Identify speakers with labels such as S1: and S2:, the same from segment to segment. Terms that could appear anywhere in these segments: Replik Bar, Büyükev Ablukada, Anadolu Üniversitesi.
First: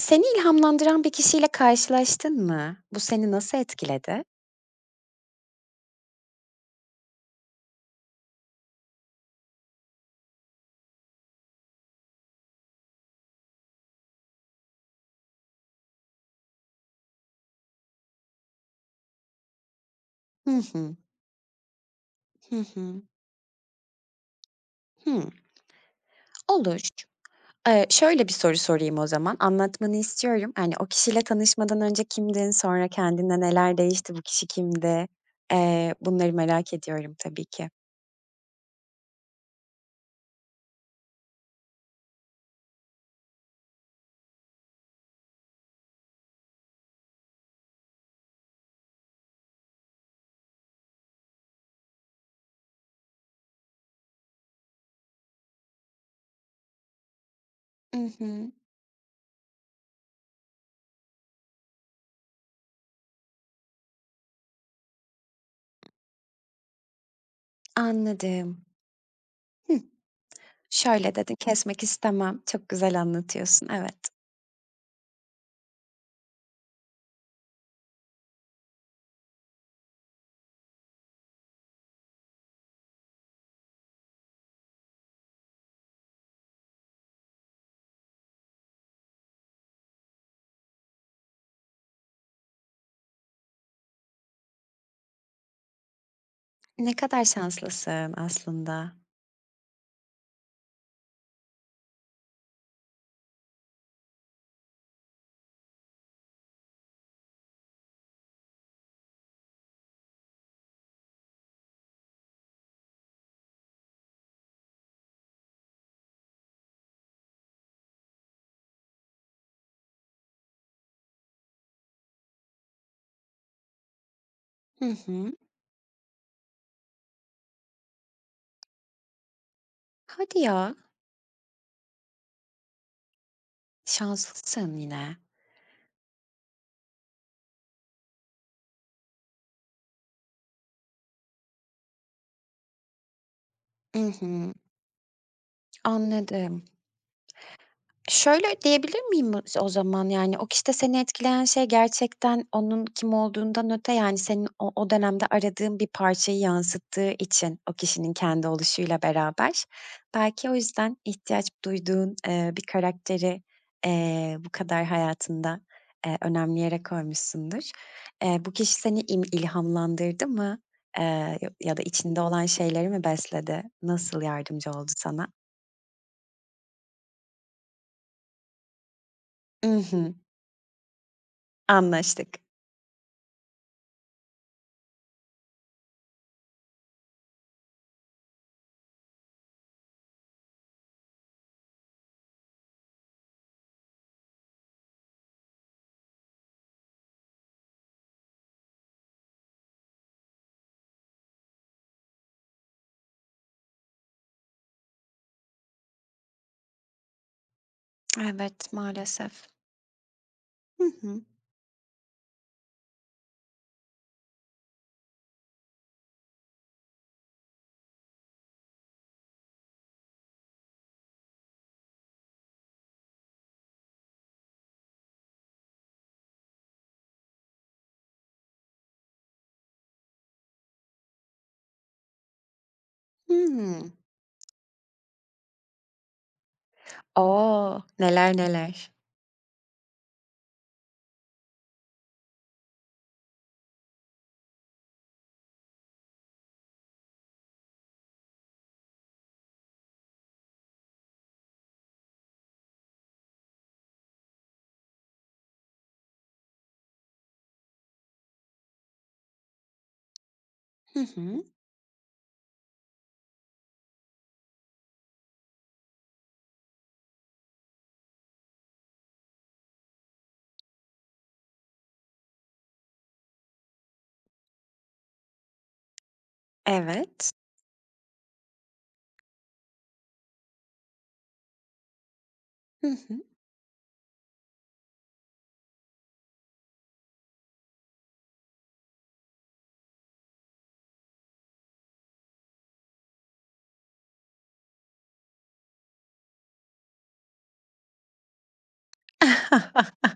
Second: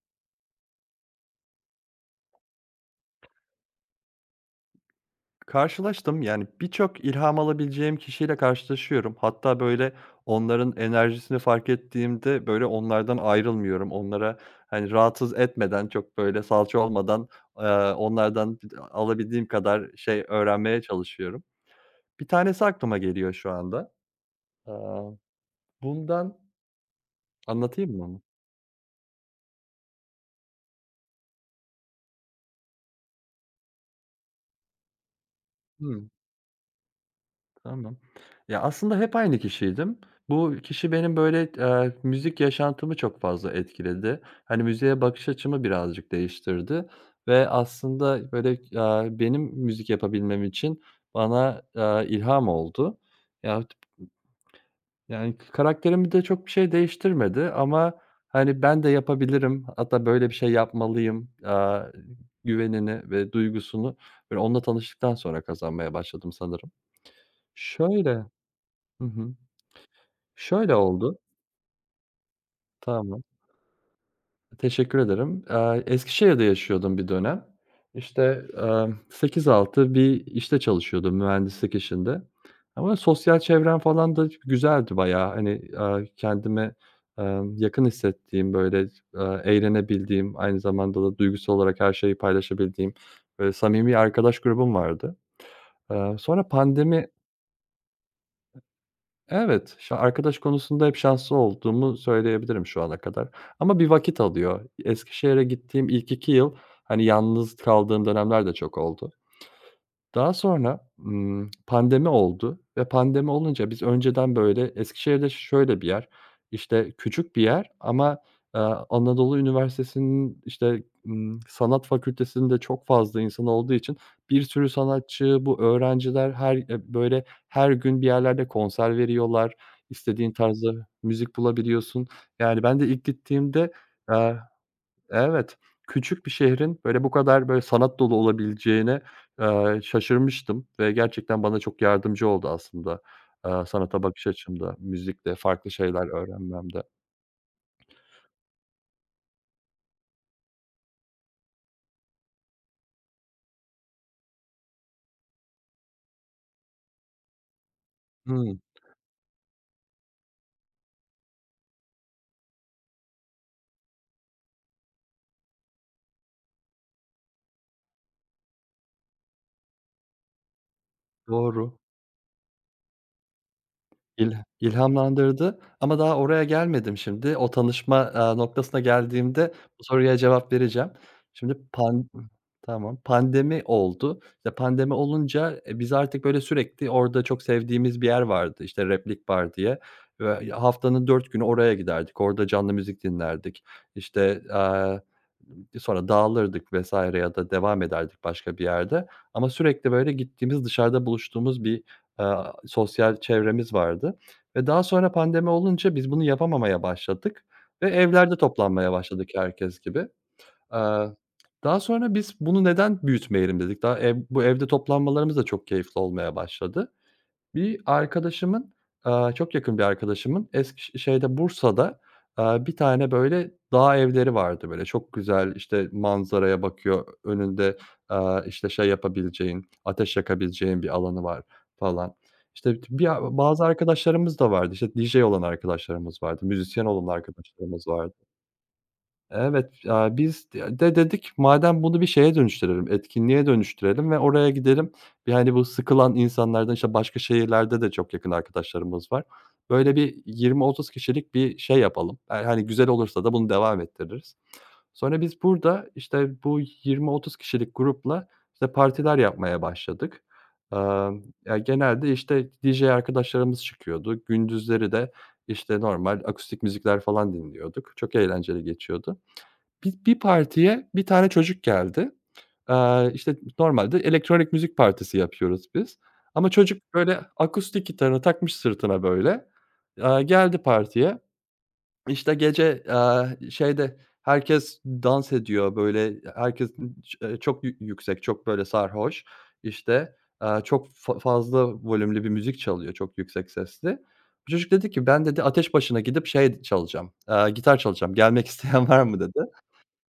S1: Seni ilhamlandıran bir kişiyle karşılaştın mı? Bu seni nasıl etkiledi?
S2: Karşılaştım. Yani, birçok ilham alabileceğim kişiyle karşılaşıyorum. Hatta, onların enerjisini fark ettiğimde, onlardan ayrılmıyorum. Onlara, hani, rahatsız etmeden, çok, salça olmadan, eee, onlardan alabildiğim kadar şey
S1: Hı
S2: öğrenmeye
S1: hı.
S2: çalışıyorum. Bir
S1: Hı
S2: tanesi aklıma
S1: hı.
S2: geliyor şu anda. Aaa,
S1: Hımm.
S2: bundan
S1: Olur.
S2: Anlatayım mı onu?
S1: Şöyle bir soru sorayım o zaman, anlatmanı istiyorum. Hani, o kişiyle tanışmadan önce kimdin? Sonra kendinde neler değişti? Bu kişi kimdi? Bunları merak ediyorum tabii ki.
S2: Tamam. Ya, aslında hep aynı kişiydim. Bu kişi benim, müzik yaşantımı çok fazla etkiledi. Hani, müziğe bakış açımı birazcık değiştirdi ve aslında, benim müzik yapabilmem için bana, ilham oldu. Ya, yani, karakterimi de çok bir şey değiştirmedi ama,
S1: I hı.
S2: hani, ben de yapabilirim, hatta böyle bir şey yapmalıyım, güvenini ve duygusunu, onunla tanıştıktan sonra kazanmaya başladım sanırım. Şöyle
S1: Anladım.
S2: Hı hı.
S1: Hıh.
S2: Şöyle
S1: "Şöyle
S2: oldu.
S1: dedi, kesmek istemem." Çok güzel
S2: Tamam.
S1: anlatıyorsun, evet.
S2: Teşekkür ederim. Eskişehir'de yaşıyordum bir dönem. İşte, 8-6 bir işte çalışıyordum mühendislik işinde ama sosyal çevrem falan da güzeldi bayağı. Hani, kendimi, yakın hissettiğim, eğlenebildiğim, aynı zamanda da duygusal olarak her şeyi paylaşabildiğim, samimi arkadaş grubum vardı. Sonra
S1: Ne
S2: pandemi
S1: kadar şanslısın aslında.
S2: Evet, arkadaş konusunda hep şanslı olduğumu söyleyebilirim şu ana kadar ama bir vakit alıyor. Eskişehir'e gittiğim ilk 2 yıl, hani, yalnız kaldığım dönemler de çok oldu. Daha sonra, pandemi oldu ve pandemi olunca biz önceden, Eskişehir'de şöyle bir yer, işte, küçük bir yer ama, eee, Anadolu Üniversitesi'nin, işte, sanat fakültesinde çok fazla insan olduğu için bir sürü
S1: Hı hı.
S2: sanatçı, bu öğrenciler her, her gün bir yerlerde konser veriyorlar. İstediğin
S1: Hadi ya,
S2: tarzda müzik bulabiliyorsun. Yani ben de ilk gittiğimde,
S1: şanslısın yine.
S2: evet, küçük bir şehrin, böyle, bu kadar, sanat dolu olabileceğine, şaşırmıştım ve gerçekten bana çok yardımcı oldu aslında,
S1: I
S2: sanata bakış
S1: hı,
S2: açımda, müzikte, farklı şeyler
S1: anladım.
S2: öğrenmemde.
S1: Şöyle diyebilir miyim mı o zaman, yani, o kişide seni etkileyen şey gerçekten onun kim olduğundan öte, yani, senin o dönemde aradığın bir parçayı yansıttığı için o kişinin kendi
S2: Hımm,
S1: oluşuyla beraber belki o yüzden ihtiyaç duyduğun, bir karakteri, bu kadar hayatında, önemli yere koymuşsundur. Bu kişi seni im ilhamlandırdı mı? Eee, ya
S2: doğru.
S1: da içinde olan şeyleri mi besledi? Nasıl yardımcı oldu sana?
S2: İlhamlandırdı ama daha oraya gelmedim şimdi. O tanışma, noktasına geldiğimde bu
S1: I
S2: soruya cevap vereceğim. Şimdi pan
S1: Anlaştık.
S2: tamam, pandemi oldu. İşte, pandemi olunca, biz artık böyle sürekli orada çok sevdiğimiz bir yer vardı, işte, Replik Bar diye. Ve ya haftanın 4 günü oraya giderdik. Orada canlı müzik dinlerdik. İşte, sonra dağılırdık vs. ya da devam ederdik başka bir yerde ama sürekli böyle gittiğimiz, dışarıda buluştuğumuz bir sosyal çevremiz vardı ve daha sonra pandemi olunca biz bunu yapamamaya başladık ve evlerde
S1: Evet,
S2: toplanmaya başladık
S1: maalesef.
S2: herkes gibi.
S1: Hı
S2: Aaa,
S1: hı.
S2: daha sonra biz bunu neden büyütmeyelim dedik. Daha ev bu evde toplanmalarımız da çok keyifli olmaya başladı. Bir arkadaşımın, çok yakın bir arkadaşımın Eskiş şeyde Bursa'da, bir tane böyle dağ evleri vardı böyle çok güzel, işte, manzaraya bakıyor, önünde, işte, şey yapabileceğin, ateş yakabileceğin bir alanı var falan. İşte, bir a bazı
S1: Hımm.
S2: arkadaşlarımız da vardı, işte, DJ olan arkadaşlarımız vardı, müzisyen olan
S1: O!
S2: arkadaşlarımız vardı.
S1: Neler neler.
S2: Evet, biz de dedik madem bunu bir şeye dönüştürelim, etkinliğe dönüştürelim ve oraya gidelim. Yani bu sıkılan insanlardan, işte, başka şehirlerde de çok yakın arkadaşlarımız var. Böyle bir 20-30 kişilik bir şey yapalım. Yani hani, güzel olursa da bunu devam ettiririz. Sonra biz burada, işte, bu 20-30 kişilik grupla, işte, partiler yapmaya başladık.
S1: Hı hı.
S2: Ya, genelde, işte, DJ arkadaşlarımız çıkıyordu. Gündüzleri de, işte, normal akustik müzikler falan dinliyorduk. Çok eğlenceli geçiyordu. Bir partiye bir tane çocuk geldi. İşte, normalde elektronik müzik partisi yapıyoruz biz ama çocuk böyle
S1: Evet.
S2: akustik gitarını takmış sırtına böyle. Geldi partiye. İşte, gece,
S1: Hı hı.
S2: şeyde herkes dans ediyor, herkes çok yüksek, çok böyle sarhoş. İşte, çok fazla volümlü bir müzik çalıyor, çok yüksek sesli. Çocuk dedi ki, "Ben" dedi, ateş başına gidip şey çalacağım, gitar çalacağım, gelmek isteyen var mı?" dedi.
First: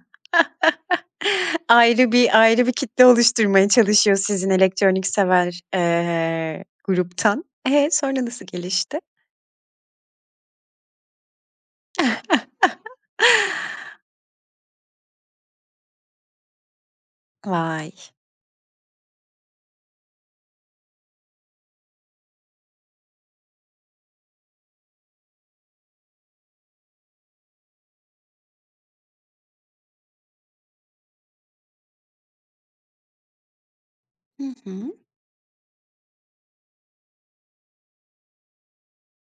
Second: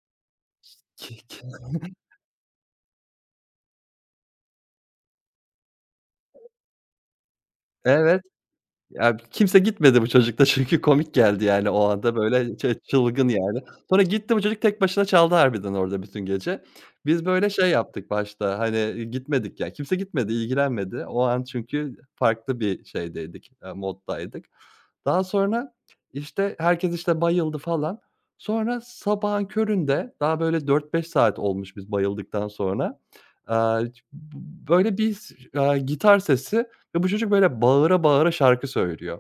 S1: Ayrı bir kitle oluşturmaya çalışıyor sizin elektronik sever, gruptan. E,
S2: Evet,
S1: sonra nasıl gelişti?
S2: ya, kimse gitmedi bu çocukta çünkü komik geldi yani o anda böyle çılgın yani. Sonra gitti bu çocuk tek başına çaldı harbiden orada bütün gece. Biz böyle şey
S1: Vay!
S2: yaptık başta, hani, gitmedik ya, kimse gitmedi, ilgilenmedi. O an çünkü farklı bir şeydeydik, moddaydık. Daha sonra, işte, herkes, işte, bayıldı falan. Sonra sabahın köründe daha böyle 4-5 saat olmuş biz bayıldıktan sonra, aaa,
S1: Hı
S2: b
S1: hı.
S2: böyle bir s aaa, gitar sesi ve bu çocuk böyle bağıra bağıra şarkı söylüyor.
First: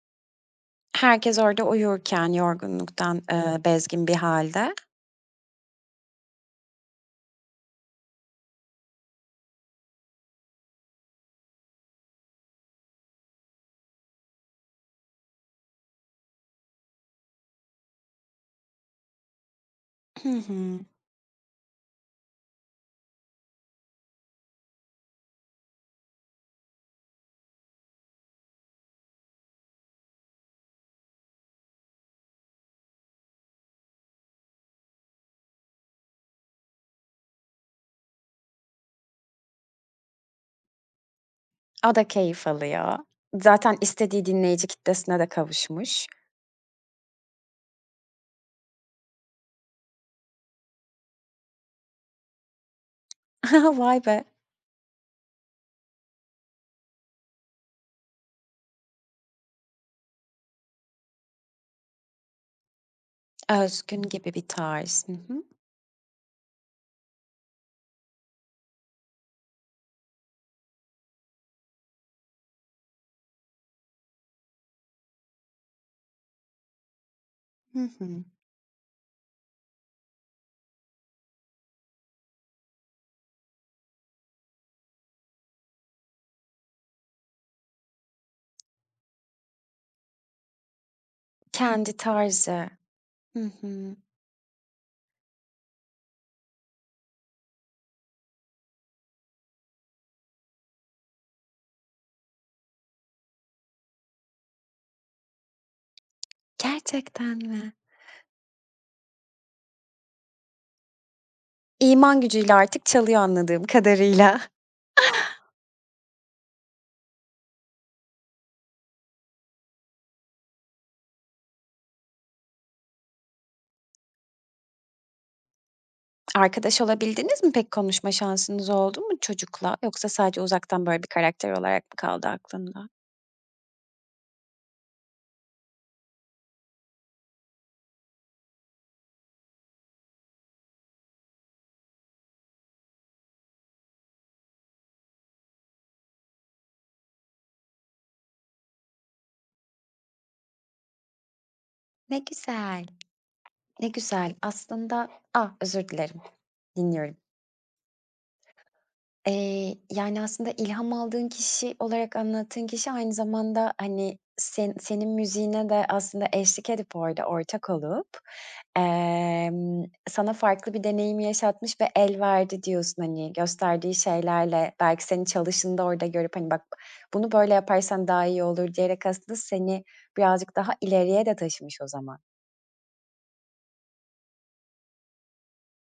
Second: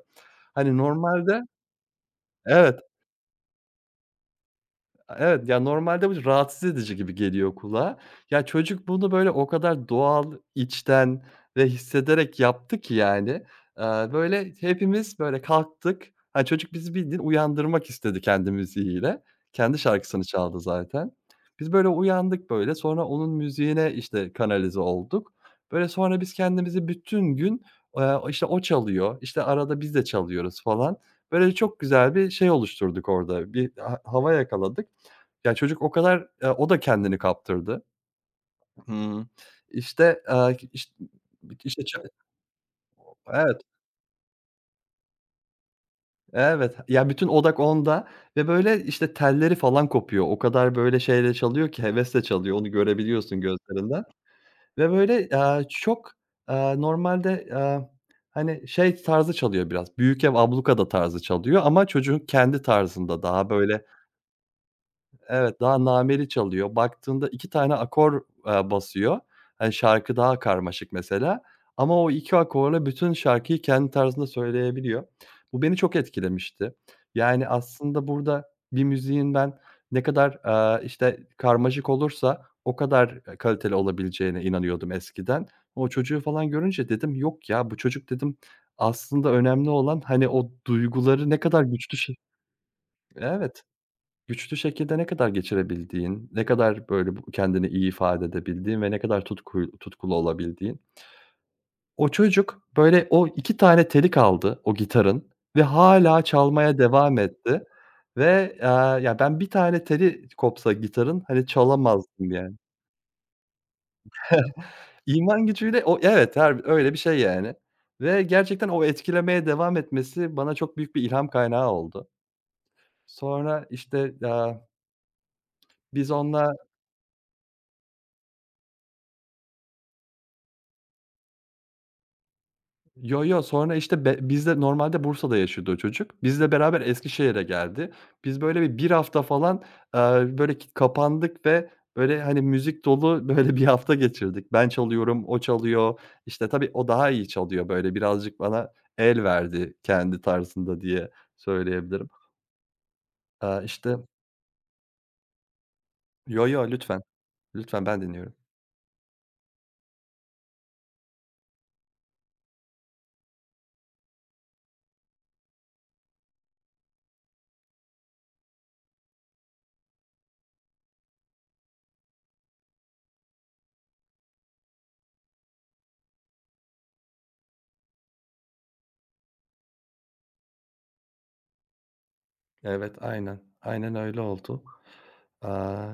S2: Hani,
S1: Herkes
S2: normalde
S1: orada uyurken
S2: Evet,
S1: yorgunluktan, bezgin bir hâlde.
S2: evet, ya, normalde bu rahatsız edici gibi geliyor kulağa. Ya, çocuk bunu böyle o kadar doğal, içten ve hissederek yaptı ki yani, aaa, böyle hepimiz böyle kalktık. Hani, çocuk bizi bildiğin uyandırmak istedi kendi müziğiyle. Kendi şarkısını
S1: Hı
S2: çaldı
S1: hı.
S2: zaten. Biz böyle uyandık böyle, sonra onun müziğine, işte, kanalize olduk. Böyle sonra biz kendimizi bütün gün, işte, o çalıyor, işte, arada biz de çalıyoruz falan. Böyle çok güzel bir şey oluşturduk orada, bir hava yakaladık. Ya, çocuk o kadar, o da kendini kaptırdı. Hımm. İşte, aaa, iş işte
S1: O
S2: ça
S1: da keyif alıyor.
S2: evet,
S1: Zaten istediği dinleyici kitlesine de kavuşmuş.
S2: evet. Ya, bütün odak onda ve işte, telleri falan kopuyor. O kadar böyle şeyle çalıyor ki, hevesle çalıyor. Onu görebiliyorsun
S1: Vay
S2: gözlerinden
S1: be!
S2: ve böyle, aaa, çok, aaa, normalde, aaa, hani, şey tarzı çalıyor biraz, Büyükev Ablukada tarzı çalıyor ama çocuğun kendi tarzında daha böyle
S1: Özgün gibi bir tarz. Hı hı.
S2: evet, daha nameli çalıyor. Baktığında 2 tane akor, basıyor. Hani, şarkı daha karmaşık mesela ama o 2 akorla bütün şarkıyı kendi tarzında söyleyebiliyor. Bu beni çok etkilemişti. Yani,
S1: Hı
S2: aslında
S1: hı.
S2: burada bir müziğin ben ne kadar, işte, karmaşık olursa o kadar, kaliteli olabileceğine inanıyordum eskiden. O çocuğu falan görünce dedim, "Yok ya, bu çocuk" dedim, "aslında önemli olan, hani, o duyguları ne kadar güçlü"
S1: Kendi
S2: şey
S1: tarzı. Hı
S2: evet.
S1: hı.
S2: Güçlü şekilde ne kadar geçirebildiğin, ne kadar böyle bu kendini iyi ifade edebildiğin ve ne kadar tutkulu olabildiğin. O çocuk böyle o 2 tane telik aldı o gitarın ve hala çalmaya devam
S1: Gerçekten
S2: etti
S1: mi?
S2: ve, ben bir tane teli kopsa gitarın, hani,
S1: İman
S2: çalamazdım yani.
S1: gücüyle artık çalıyor anladığım kadarıyla.
S2: İman gücüyle o evet, her öyle bir şey yani ve gerçekten o etkilemeye devam etmesi bana çok büyük bir ilham kaynağı oldu. Sonra, biz onunla
S1: Arkadaş olabildiniz mi? Pek konuşma şansınız oldu mu çocukla? Yoksa sadece uzaktan böyle bir karakter olarak mı kaldı aklında?
S2: Sonra, işte, bizle normalde Bursa'da yaşıyordu o çocuk. Bizle beraber Eskişehir'e geldi. Biz, böyle, bir 1 hafta falan, eee, böyle, kapandık ve, böyle, hani, müzik dolu, böyle, bir hafta geçirdik. Ben çalıyorum, o çalıyor. İşte, tabii o daha iyi çalıyor, böyle, birazcık bana el verdi kendi tarzında diye söyleyebilirim.
S1: Ne güzel,
S2: Aaa,
S1: ne
S2: işte
S1: güzel. Aslında Ah, özür dilerim.
S2: Yo, yo, lütfen.
S1: Dinliyorum.
S2: Lütfen ben dinliyorum.
S1: Yani, aslında ilham aldığın kişi olarak anlattığın kişi aynı zamanda, hani, senin müziğine de aslında eşlik edip orada ortak olup, emm, sana farklı bir deneyimi yaşatmış ve el verdi diyorsun, hani, gösterdiği şeylerle belki senin çalışında orada görüp, hani, bak bunu böyle yaparsan daha iyi olur diyerek aslında seni birazcık daha ileriye de taşımış o zaman.
S2: Evet, aynen. Aynen öyle oldu. Aaa,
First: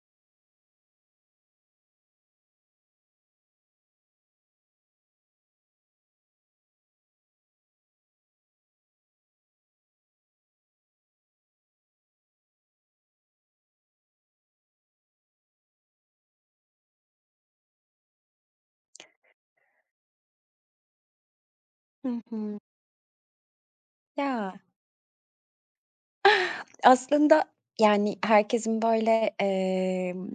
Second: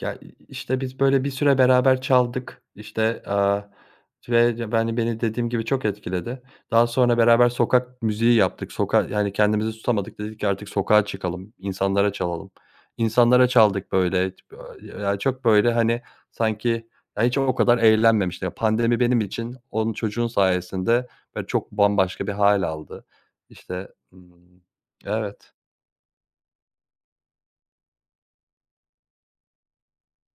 S2: ya, işte, biz böyle bir süre beraber çaldık, ve beni dediğim gibi çok etkiledi. Daha sonra beraber sokak müziği yaptık. Yani, kendimizi tutamadık. Dedik ki artık sokağa çıkalım, insanlara çalalım. İnsanlara çaldık böyle. Ya, çok böyle, hani, sanki, ya, hiç o kadar eğlenmemiştim. Pandemi benim için onun çocuğun sayesinde böyle çok
S1: Hı
S2: bambaşka bir
S1: hı.
S2: hâl aldı. İşte,
S1: Ya.
S2: ımm Evet.
S1: Aslında, yani, herkesin, böyle,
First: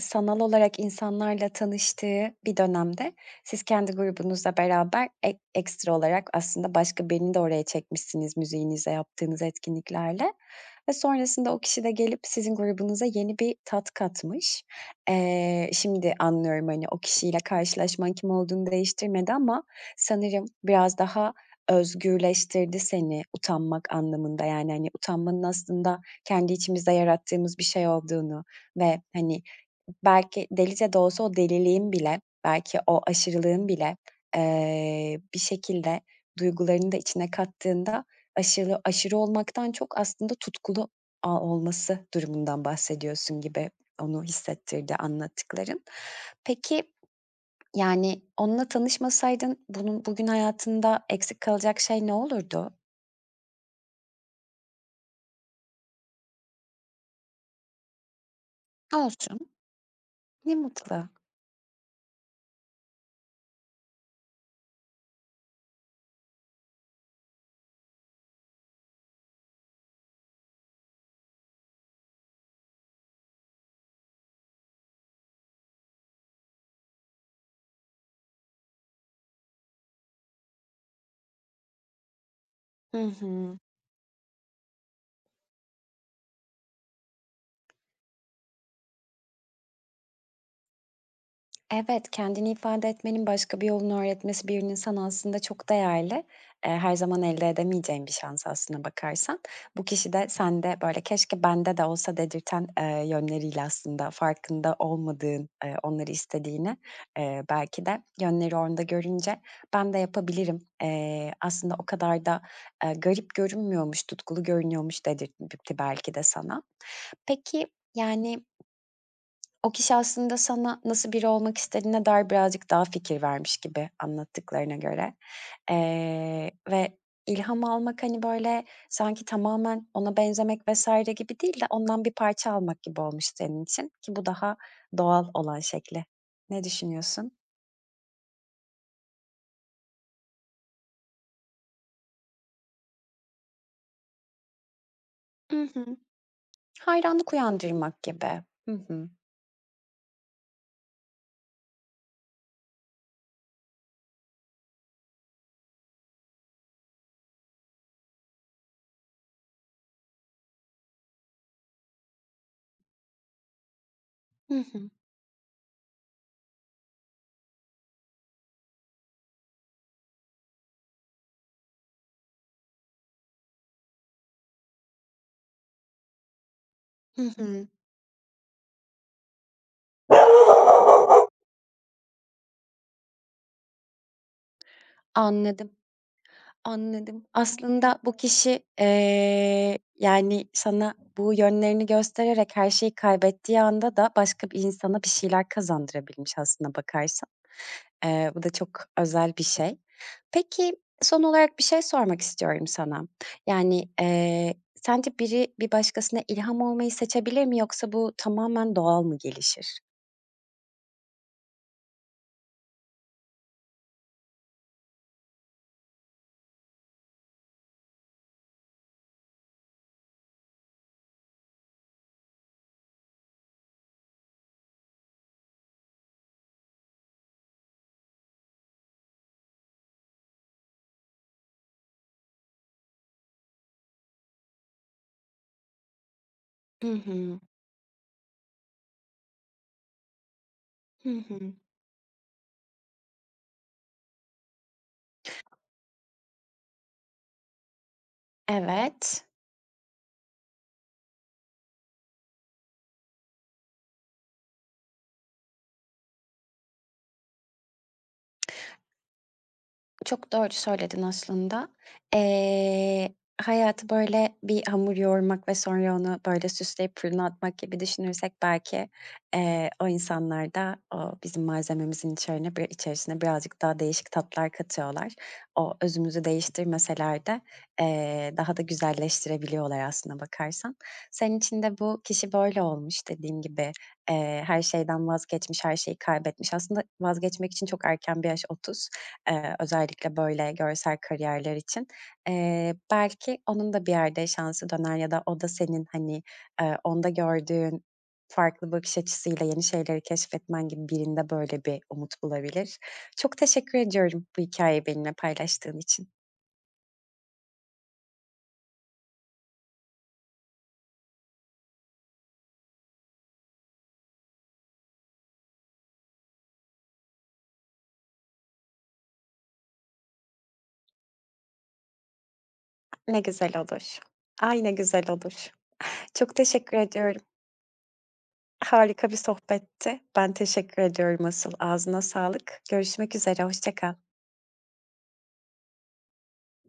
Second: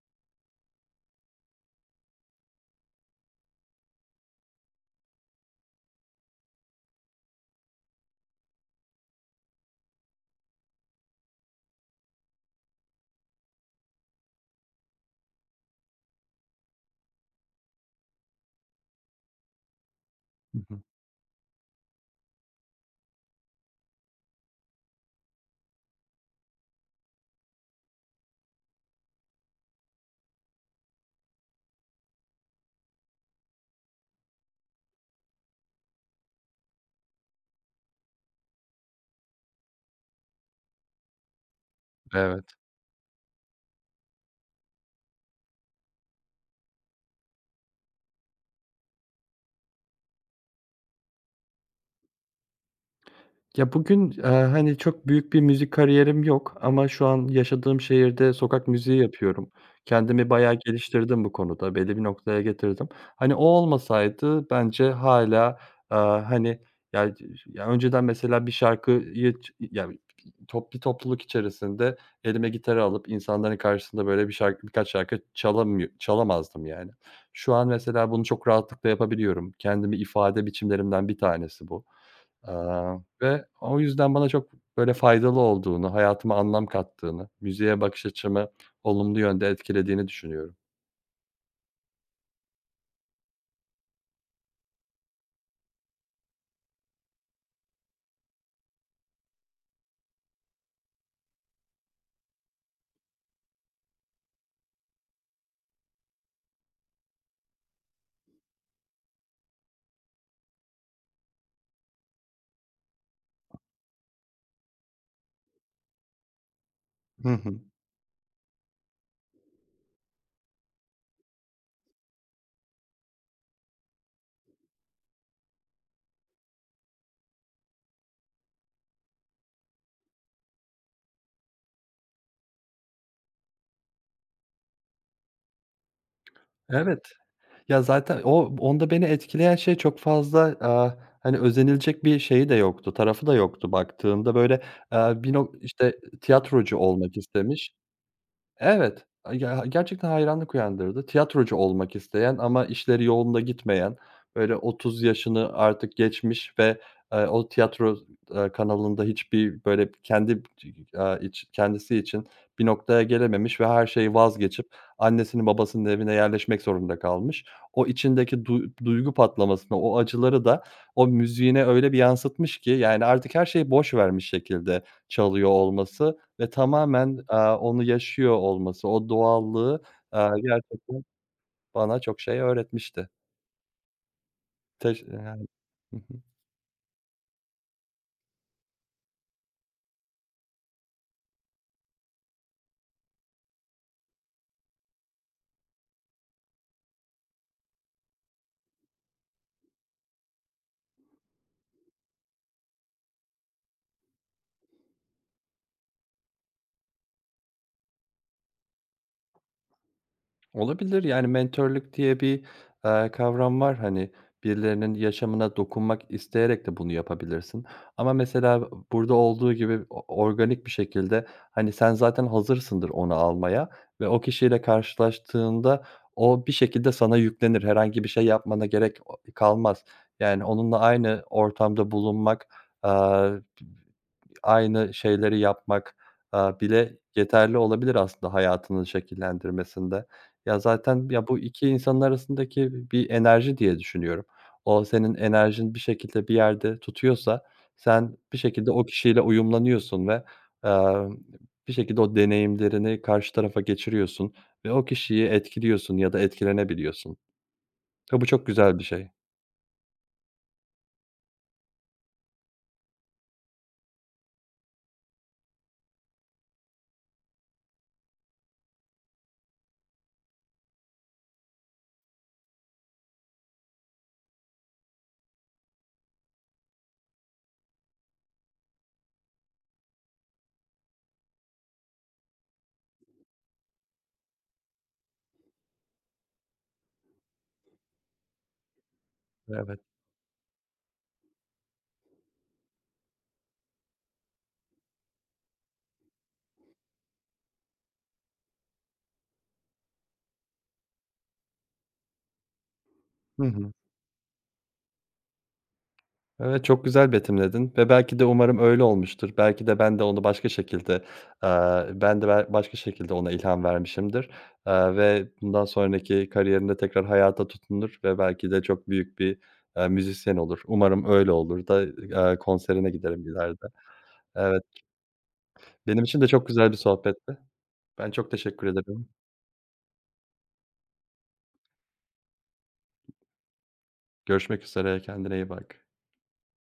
S1: sanal olarak insanlarla tanıştığı bir dönemde siz kendi grubunuzla beraber ekstra olarak aslında başka birini de oraya çekmişsiniz müziğinizle, yaptığınız etkinliklerle ve sonrasında o kişi de gelip sizin grubunuza yeni bir tat katmış. Şimdi anlıyorum, hani, o kişiyle karşılaşman kim olduğunu değiştirmedi ama sanırım
S2: Hı hı.
S1: biraz daha özgürleştirdi seni utanmak anlamında. Yani, hani, utanmanın aslında kendi içimizde yarattığımız bir şey olduğunu ve, hani, belki delice de olsa o deliliğin bile, belki o aşırılığın bile, bir şekilde duygularını da içine kattığında aşırı aşırı olmaktan çok aslında tutkulu a olması
S2: Evet.
S1: durumundan bahsediyorsun gibi. Onu hissettirdi anlattıkların. Peki yani, onunla tanışmasaydın bunun bugün hayatında eksik kalacak şey ne olurdu?
S2: Ya, bugün, hani, çok büyük bir müzik kariyerim yok ama şu an yaşadığım şehirde sokak müziği
S1: Olsun,
S2: yapıyorum. Kendimi bayağı
S1: ne mutlu.
S2: geliştirdim bu konuda, belli bir noktaya getirdim. Hani, o olmasaydı bence hala eee, hani, ya, önceden mesela bir şarkıyı ç ya, top bir topluluk içerisinde elime gitarı alıp insanların karşısında, böyle, birkaç şarkı çalamazdım, yani. Şu an mesela bunu çok rahatlıkla yapabiliyorum. Kendimi ifade biçimlerimden bir tanesi bu.
S1: Hı
S2: Ve
S1: hı.
S2: o yüzden bana çok böyle faydalı olduğunu, hayatıma anlam kattığını, müziğe bakış açımı olumlu yönde etkilediğini düşünüyorum.
S1: Evet, kendini ifade etmenin başka bir yolunu öğretmesi bir insan aslında çok değerli. Her zaman elde edemeyeceğin bir şans aslına bakarsan. Bu kişi de sende böyle "Keşke bende de olsa." dedirten, yönleriyle aslında farkında olmadığın, onları istediğini, belki de yönleri orada görünce "Ben de yapabilirim. Aslında o kadar da, garip görünmüyormuş, tutkulu görünüyormuş." dedirtti belki de sana.
S2: Hı hı.
S1: Peki, yani o kişi aslında sana nasıl biri olmak istediğine dair birazcık daha fikir vermiş gibi anlattıklarına göre. Ve ilham almak, hani, böyle, sanki tamamen ona benzemek vesaire gibi değil de ondan bir parça almak gibi olmuş senin için ki bu daha doğal olan şekli. Ne
S2: Evet.
S1: düşünüyorsun?
S2: Ya, zaten o onda beni etkileyen şey çok fazla, hani, özenilecek bir şeyi de yoktu, tarafı da yoktu baktığında. Böyle, aaa, bir nok
S1: I
S2: işte,
S1: hı.
S2: tiyatrocu olmak
S1: Hayranlık
S2: istemiş.
S1: uyandırmak gibi.
S2: Evet, ya, gerçekten hayranlık uyandırdı. Tiyatrocu olmak isteyen ama işleri yolunda gitmeyen, böyle 30 yaşını artık geçmiş ve, o tiyatro, kanalında hiçbir böyle kendi, aaa, iç kendisi için bir noktaya gelememiş ve her şeyi
S1: Hı
S2: vazgeçip
S1: hı.
S2: annesinin babasının evine yerleşmek zorunda kalmış. O içindeki duygu patlamasını, o acıları da o müziğine öyle bir yansıtmış ki yani artık her şeyi boş vermiş şekilde çalıyor olması ve tamamen,
S1: Hı hı. Hı hı.
S2: onu yaşıyor olması, o doğallığı, gerçekten bana çok şey öğretmişti. Teş yani
S1: Anladım.
S2: Hı hı.
S1: Anladım. Aslında bu kişi, yani, sana bu yönlerini göstererek her şeyi kaybettiği anda da başka bir insana bir şeyler kazandırabilmiş aslında bakarsan. Bu da çok özel bir şey. Peki, son olarak bir şey sormak istiyorum sana. Yani, sence biri bir başkasına ilham olmayı seçebilir mi yoksa bu tamamen doğal mı gelişir?
S2: Olabilir, yani mentörlük diye bir, kavram var. Hani, birilerinin yaşamına dokunmak isteyerek de bunu yapabilirsin ama mesela burada olduğu gibi o organik bir şekilde, hani, sen zaten hazırsındır onu almaya ve o kişiyle karşılaştığında o bir şekilde sana yüklenir. Herhangi bir şey yapmana gerek o kalmaz. Yani onunla aynı ortamda bulunmak, aaa aynı şeyleri yapmak,
S1: Hı
S2: bile
S1: hı.
S2: yeterli olabilir aslında hayatının şekillendirmesinde. Ya, zaten
S1: Hı
S2: ya, bu
S1: hı.
S2: 2 insanın arasındaki bir enerji diye düşünüyorum. O senin enerjin bir şekilde bir yerde tutuyorsa sen bir şekilde o kişiyle
S1: Evet.
S2: uyumlanıyorsun ve, emm, bir şekilde o deneyimlerini karşı tarafa geçiriyorsun ve o kişiyi etkiliyorsun ya da etkilenebiliyorsun ve bu çok güzel bir şey.
S1: Çok doğru söyledin aslında. Eee, hayatı, böyle, bir hamur yoğurmak ve sonra onu, böyle, süsleyip fırına atmak gibi düşünürsek belki, o insanlar da o bizim malzememizin içerine bir içerisine birazcık daha değişik tatlar katıyorlar. O özümüzü değiştirmeseler de, daha da güzelleştirebiliyorlar aslında bakarsan. Senin için de bu kişi böyle olmuş dediğim gibi, her şeyden vazgeçmiş, her şeyi kaybetmiş. Aslında vazgeçmek için çok erken bir yaş 30.
S2: Evet.
S1: Özellikle böyle görsel kariyerler için. Belki onun da bir yerde şansı döner ya da o da senin, hani, onda gördüğün farklı bakış açısıyla yeni şeyleri keşfetmen gibi birinde böyle bir umut bulabilir. Çok
S2: Hı hı.
S1: teşekkür ediyorum bu hikâyeyi benimle paylaştığın için.
S2: Evet, çok güzel betimledin ve belki de umarım öyle olmuştur. Belki de ben de onu başka şekilde, ben de be başka şekilde ona ilham vermişimdir, ve bundan sonraki kariyerinde tekrar hayata tutunur ve belki de çok büyük bir, müzisyen olur. Umarım öyle olur da, konserine
S1: Ne
S2: giderim
S1: güzel
S2: ileride.
S1: olur.
S2: Evet,
S1: Ay, ne güzel olur.
S2: benim için de
S1: Çok
S2: çok güzel bir
S1: teşekkür ediyorum.
S2: sohbetti. Ben çok teşekkür
S1: Harika
S2: ederim.
S1: bir sohbetti. Ben teşekkür ediyorum asıl. Ağzına sağlık. Görüşmek üzere, hoşça kal.
S2: Görüşmek üzere, kendine iyi bak.